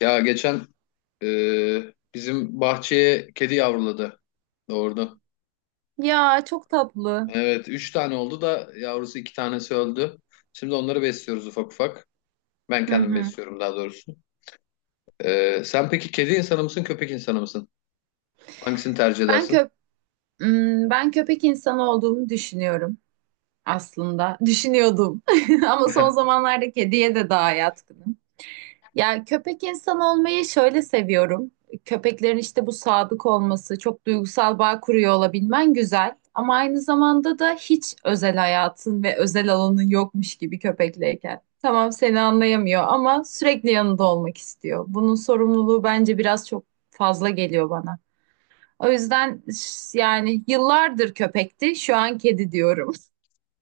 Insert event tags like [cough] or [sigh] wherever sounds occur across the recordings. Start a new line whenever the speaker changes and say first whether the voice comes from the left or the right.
left: Ya geçen bizim bahçeye kedi yavruladı. Doğurdu.
right: Ya çok tatlı.
left: Evet, üç tane oldu da yavrusu iki tanesi öldü. Şimdi onları besliyoruz ufak ufak. Ben
right: Hı
left: kendim
right: hı.
left: besliyorum daha doğrusu. Sen peki kedi insanı mısın, köpek insanı mısın? Hangisini tercih
right: Ben
left: edersin?
right: köp Ben köpek insanı olduğumu düşünüyorum aslında. Düşünüyordum. [laughs] Ama son
left: [laughs]
right: zamanlarda kediye de daha yatkınım. Ya köpek insanı olmayı şöyle seviyorum. Köpeklerin işte bu sadık olması, çok duygusal bağ kuruyor olabilmen güzel. Ama aynı zamanda da hiç özel hayatın ve özel alanın yokmuş gibi köpekleyken. Tamam seni anlayamıyor ama sürekli yanında olmak istiyor. Bunun sorumluluğu bence biraz çok fazla geliyor bana. O yüzden yani yıllardır köpekti, şu an kedi diyorum. [laughs]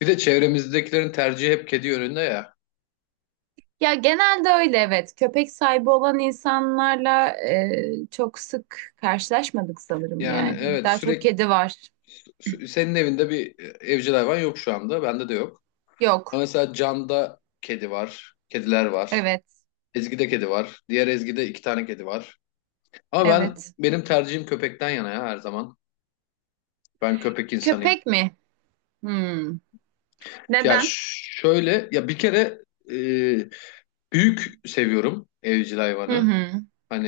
left: Bir de çevremizdekilerin tercihi hep kedi yönünde ya.
right: Ya genelde öyle, evet. Köpek sahibi olan insanlarla çok sık karşılaşmadık sanırım
left: Yani
right: yani.
left: evet
right: Daha çok
left: sürekli
right: kedi var.
left: senin evinde bir evcil hayvan yok şu anda. Bende de yok. Ama
right: Yok.
left: mesela Can'da kedi var, kediler var.
right: Evet.
left: Ezgi'de kedi var. Diğer Ezgi'de iki tane kedi var. Ama ben
right: Evet.
left: benim tercihim köpekten yana ya her zaman. Ben köpek insanıyım.
right: Köpek mi? Hmm.
left: Ya
right: Neden?
left: şöyle ya bir kere e, büyük seviyorum evcil
right: Hı
left: hayvanı.
right: hı.
left: Hani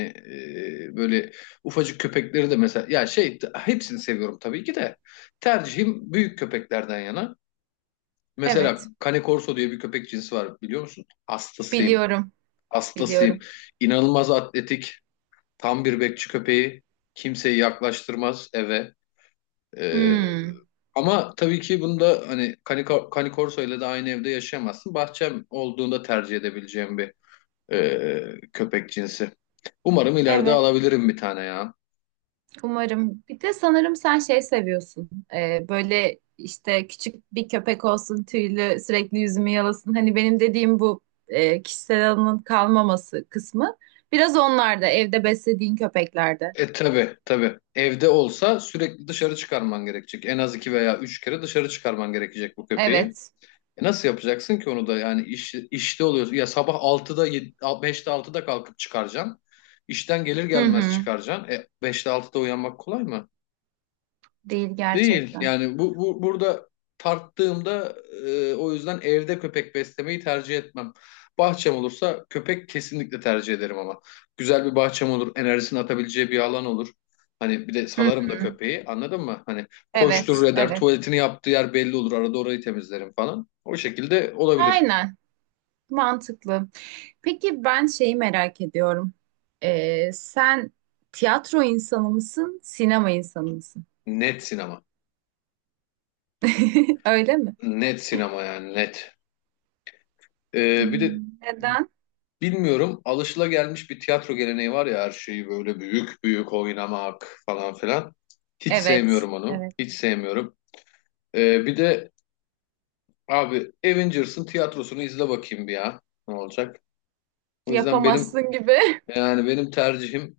left: böyle ufacık köpekleri de mesela ya şey hepsini seviyorum tabii ki de tercihim büyük köpeklerden yana. Mesela
right: Evet.
left: Cane Corso diye bir köpek cinsi var biliyor musun? Hastasıyım.
right: Biliyorum.
left: Hastasıyım.
right: Biliyorum.
left: İnanılmaz atletik. Tam bir bekçi köpeği. Kimseyi yaklaştırmaz eve. Ee,
right: Hmm.
left: Ama tabii ki bunda hani Canicorso ile de aynı evde yaşayamazsın. Bahçem olduğunda tercih edebileceğim bir köpek cinsi. Umarım ileride
right: Evet.
left: alabilirim bir tane ya.
right: Umarım. Bir de sanırım sen şey seviyorsun. Böyle işte küçük bir köpek olsun, tüylü, sürekli yüzümü yalasın. Hani benim dediğim bu kişisel alanın kalmaması kısmı. Biraz onlarda, evde beslediğin köpeklerde.
left: E tabii tabii. Evde olsa sürekli dışarı çıkarman gerekecek. En az iki veya üç kere dışarı çıkarman gerekecek bu köpeği.
right: Evet.
left: E nasıl yapacaksın ki onu da yani işte oluyorsun. Ya sabah altıda 7, 5'te 6'da kalkıp çıkaracaksın. İşten gelir
right: Hı
left: gelmez
right: hı.
left: çıkaracaksın. E 5'te 6'da uyanmak kolay mı?
right: Değil
left: Değil.
right: gerçekten.
left: Yani bu, bu burada tarttığımda o yüzden evde köpek beslemeyi tercih etmem. Bahçem olursa köpek kesinlikle tercih ederim ama. Güzel bir bahçem olur, enerjisini atabileceği bir alan olur. Hani bir de
right: Hı
left: salarım
right: hı.
left: da köpeği anladın mı? Hani koşturur
right: Evet,
left: eder,
right: evet.
left: tuvaletini yaptığı yer belli olur. Arada orayı temizlerim falan. O şekilde olabilir.
right: Aynen. Mantıklı. Peki ben şeyi merak ediyorum. Sen tiyatro insanı mısın, sinema insanı mısın?
left: Net sinema.
right: [laughs] Öyle mi?
left: Net sinema yani net. Bir de
right: Hmm. Neden?
left: bilmiyorum alışılagelmiş bir tiyatro geleneği var ya her şeyi böyle büyük büyük oynamak falan filan. Hiç
right: Evet.
left: sevmiyorum onu.
right: Evet.
left: Hiç sevmiyorum. Bir de abi Avengers'ın tiyatrosunu izle bakayım bir ya. Ne olacak? O yüzden
right: Yapamazsın gibi.
left: yani benim tercihim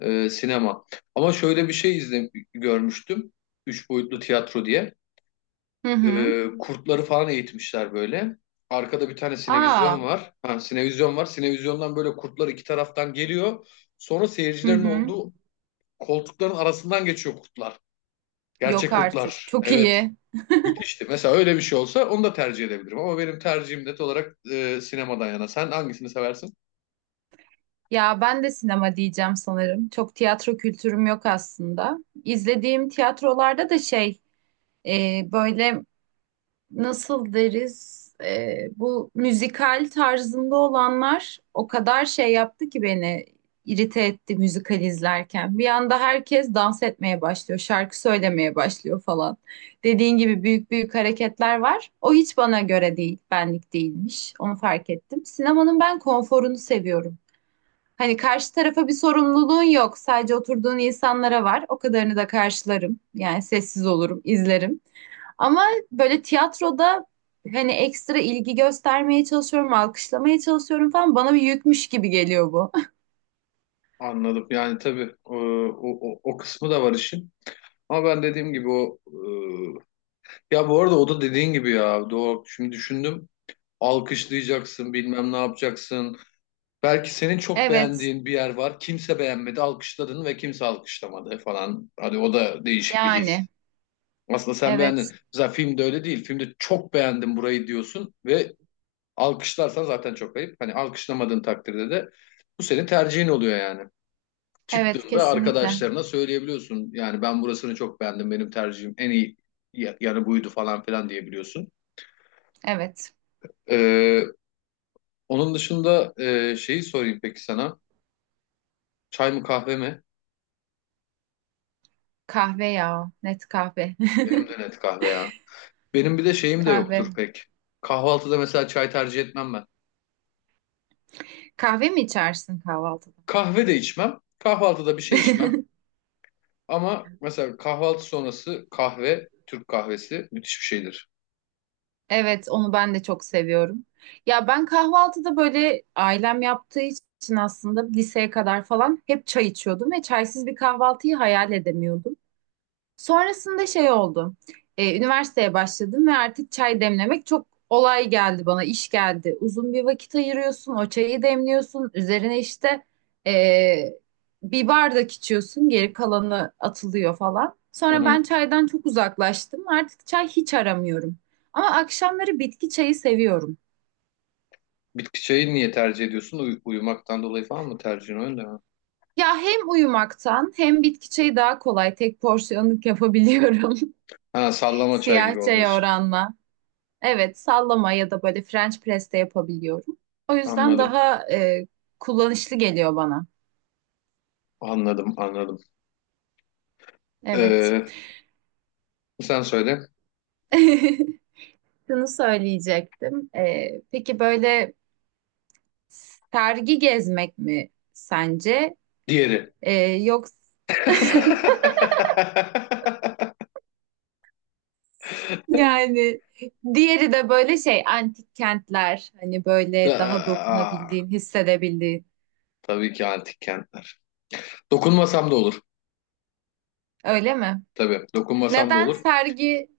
left: sinema. Ama şöyle bir şey izle, görmüştüm. Üç boyutlu tiyatro diye.
right: [laughs] Hı hı.
left: Kurtları falan eğitmişler böyle. Arkada bir tane sinevizyon
right: Aa.
left: var. Ha, sinevizyon var. Sinevizyondan böyle kurtlar iki taraftan geliyor. Sonra
right: Hı
left: seyircilerin
right: hı.
left: olduğu koltukların arasından geçiyor kurtlar.
right: Yok
left: Gerçek
right: artık.
left: kurtlar.
right: Çok
left: Evet.
right: iyi.
left: Müthişti. Mesela öyle bir şey olsa onu da tercih edebilirim. Ama benim tercihim net olarak sinemadan yana. Sen hangisini seversin?
right: Ya ben de sinema diyeceğim sanırım. Çok tiyatro kültürüm yok aslında. İzlediğim tiyatrolarda da şey böyle nasıl deriz, bu müzikal tarzında olanlar o kadar şey yaptı ki beni irite etti müzikal izlerken. Bir anda herkes dans etmeye başlıyor, şarkı söylemeye başlıyor falan. Dediğin gibi büyük büyük hareketler var. O hiç bana göre değil, benlik değilmiş. Onu fark ettim. Sinemanın ben konforunu seviyorum. Hani karşı tarafa bir sorumluluğun yok. Sadece oturduğun insanlara var. O kadarını da karşılarım. Yani sessiz olurum, izlerim. Ama böyle tiyatroda hani ekstra ilgi göstermeye çalışıyorum, alkışlamaya çalışıyorum falan, bana bir yükmüş gibi geliyor bu. [laughs]
left: Anladım. Yani tabii o kısmı da var işin. Ama ben dediğim gibi o. Ya bu arada o da dediğin gibi ya. Doğru. Şimdi düşündüm. Alkışlayacaksın, bilmem ne yapacaksın. Belki senin çok
right: Evet,
left: beğendiğin bir yer var. Kimse beğenmedi, alkışladın ve kimse alkışlamadı falan. Hadi o da değişik bir
right: yani
left: his. Aslında sen beğendin.
right: evet,
left: Mesela filmde öyle değil. Filmde çok beğendim burayı diyorsun ve alkışlarsan zaten çok ayıp. Hani alkışlamadığın takdirde de bu senin tercihin oluyor yani.
right: evet
left: Çıktığında
right: kesinlikle.
left: arkadaşlarına söyleyebiliyorsun. Yani ben burasını çok beğendim. Benim tercihim en iyi yanı buydu falan filan diyebiliyorsun.
right: Evet.
left: Ee, Onun dışında şeyi sorayım peki sana. Çay mı kahve mi?
right: Kahve ya, net kahve.
left: Benim de net kahve ya. Benim bir de
right: [laughs]
left: şeyim de
right: Kahve.
left: yoktur pek. Kahvaltıda mesela çay tercih etmem ben.
right: Kahve mi içersin kahvaltıda?
left: Kahve de içmem. Kahvaltıda bir şey içmem.
right: [laughs]
left: Ama mesela kahvaltı sonrası kahve, Türk kahvesi müthiş bir şeydir.
right: Evet, onu ben de çok seviyorum. Ya ben kahvaltıda böyle ailem yaptığı için aslında liseye kadar falan hep çay içiyordum ve çaysız bir kahvaltıyı hayal edemiyordum. Sonrasında şey oldu. Üniversiteye başladım ve artık çay demlemek çok olay geldi bana, iş geldi. Uzun bir vakit ayırıyorsun, o çayı demliyorsun. Üzerine işte ee, bir bardak içiyorsun, geri kalanı atılıyor falan.
left: Hı
right: Sonra
left: hı.
right: ben çaydan çok uzaklaştım. Artık çay hiç aramıyorum. Ama akşamları bitki çayı seviyorum.
left: Bitki çayı niye tercih ediyorsun? Uyumaktan dolayı falan mı tercihin öyle mi?
right: Ya hem uyumaktan hem bitki çayı daha kolay tek porsiyonluk yapabiliyorum.
left: Ha
right: [laughs]
left: sallama çay gibi
right: Siyah
left: olduğu
right: çaya
left: için.
right: oranla. Evet, sallama ya da böyle French press de yapabiliyorum. O yüzden
left: Anladım,
right: daha kullanışlı geliyor bana.
left: anladım, anladım.
right: Evet.
left: Ee, Sen söyle.
right: [laughs] Şunu söyleyecektim. E, peki böyle sergi gezmek mi sence?
left: Diğeri.
right: E, Yoksa [laughs]
left: [laughs]
right: yani diğeri de böyle şey antik kentler, hani
left: Ta-
right: böyle daha
left: Aa,
right: dokunabildiğin, hissedebildiğin.
left: tabii ki antik kentler. Dokunmasam da olur.
right: Öyle mi?
left: Tabii, dokunmasam da
right: Neden
left: olur.
right: sergi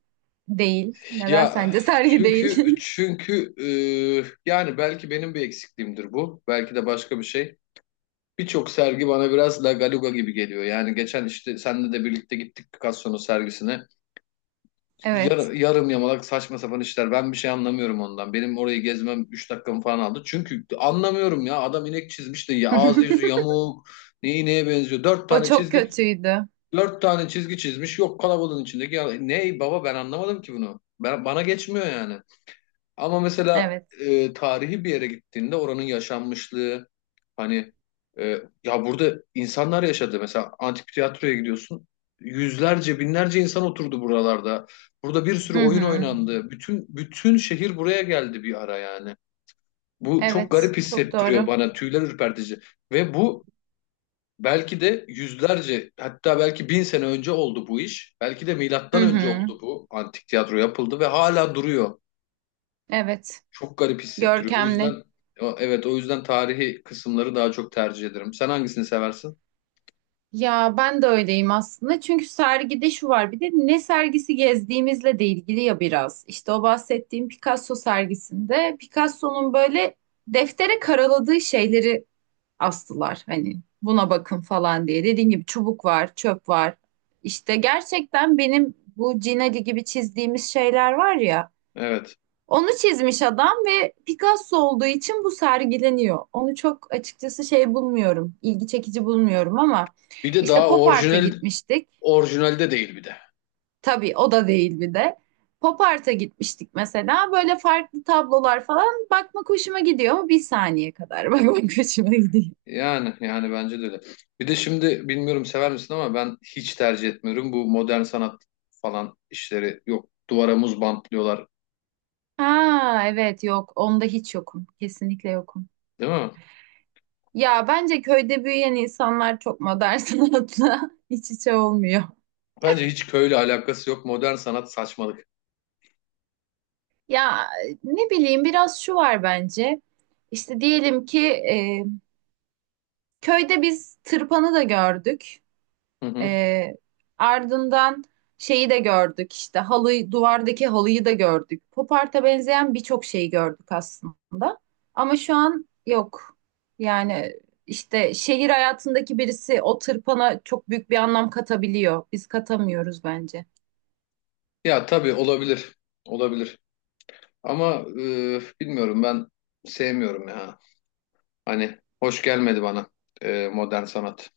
right: değil? Neden
left: Ya
right: sence sergi değil? [laughs]
left: çünkü yani belki benim bir eksikliğimdir bu. Belki de başka bir şey. Birçok sergi bana biraz La Galuga gibi geliyor. Yani geçen işte seninle de birlikte gittik Picasso'nun sergisine.
right: Evet.
left: Yarım yamalak saçma sapan işler. Ben bir şey anlamıyorum ondan. Benim orayı gezmem 3 dakikamı falan aldı. Çünkü anlamıyorum ya. Adam inek çizmiş de ya, ağzı yüzü
right: [laughs]
left: yamuk. Neyi neye benziyor?
right: O çok kötüydü.
left: Dört tane çizgi çizmiş. Yok kalabalığın içindeki. Ya, ne baba ben anlamadım ki bunu. Bana geçmiyor yani. Ama mesela
right: Evet.
left: tarihi bir yere gittiğinde oranın yaşanmışlığı hani e, ya burada insanlar yaşadı. Mesela antik tiyatroya gidiyorsun. Yüzlerce, binlerce insan oturdu buralarda. Burada bir sürü
right: Hı
left: oyun
right: hı.
left: oynandı. Bütün şehir buraya geldi bir ara yani. Bu çok
right: Evet.
left: garip
right: Çok
left: hissettiriyor
right: doğru.
left: bana. Tüyler ürpertici. Ve bu Belki de yüzlerce hatta belki 1000 sene önce oldu bu iş. Belki de
right: Hı
left: milattan önce
right: hı.
left: oldu bu antik tiyatro yapıldı ve hala duruyor.
right: Evet.
left: Çok garip hissettiriyor. O
right: Görkemli.
left: yüzden evet o yüzden tarihi kısımları daha çok tercih ederim. Sen hangisini seversin?
right: Ya ben de öyleyim aslında. Çünkü sergide şu var, bir de ne sergisi gezdiğimizle de ilgili ya biraz. İşte o bahsettiğim Picasso sergisinde Picasso'nun böyle deftere karaladığı şeyleri astılar. Hani buna bakın falan diye. Dediğim gibi çubuk var, çöp var. İşte gerçekten benim bu Cinali gibi çizdiğimiz şeyler var ya.
left: Evet.
right: Onu çizmiş adam ve Picasso olduğu için bu sergileniyor. Onu çok açıkçası şey bulmuyorum, ilgi çekici bulmuyorum ama
left: Bir de
right: işte
left: daha
right: pop art'a
left: orijinal
right: gitmiştik.
left: orijinalde değil bir de.
right: Tabii o da değil bir de. Pop art'a gitmiştik mesela. Böyle farklı tablolar falan bakmak hoşuma gidiyor ama bir saniye kadar [laughs] bakmak hoşuma gidiyor.
left: Yani bence de öyle. Bir de şimdi bilmiyorum sever misin ama ben hiç tercih etmiyorum bu modern sanat falan işleri. Yok duvara muz bantlıyorlar
right: Ha evet, yok onda hiç yokum. Kesinlikle yokum.
left: değil mi?
right: Ya bence köyde büyüyen insanlar çok modern [laughs] sanatla iç içe olmuyor.
left: Bence hiç köyle alakası yok. Modern sanat saçmalık.
right: Ya ne bileyim, biraz şu var bence. İşte diyelim ki köyde biz tırpanı da gördük.
left: Hı hı.
right: E, Ardından şeyi de gördük işte halıyı, duvardaki halıyı da gördük. Poparta benzeyen birçok şeyi gördük aslında. Ama şu an yok. Yani işte şehir hayatındaki birisi o tırpana çok büyük bir anlam katabiliyor. Biz katamıyoruz bence.
left: Ya tabii olabilir. Olabilir. Ama bilmiyorum ben sevmiyorum ya. Hani hoş gelmedi bana modern sanat.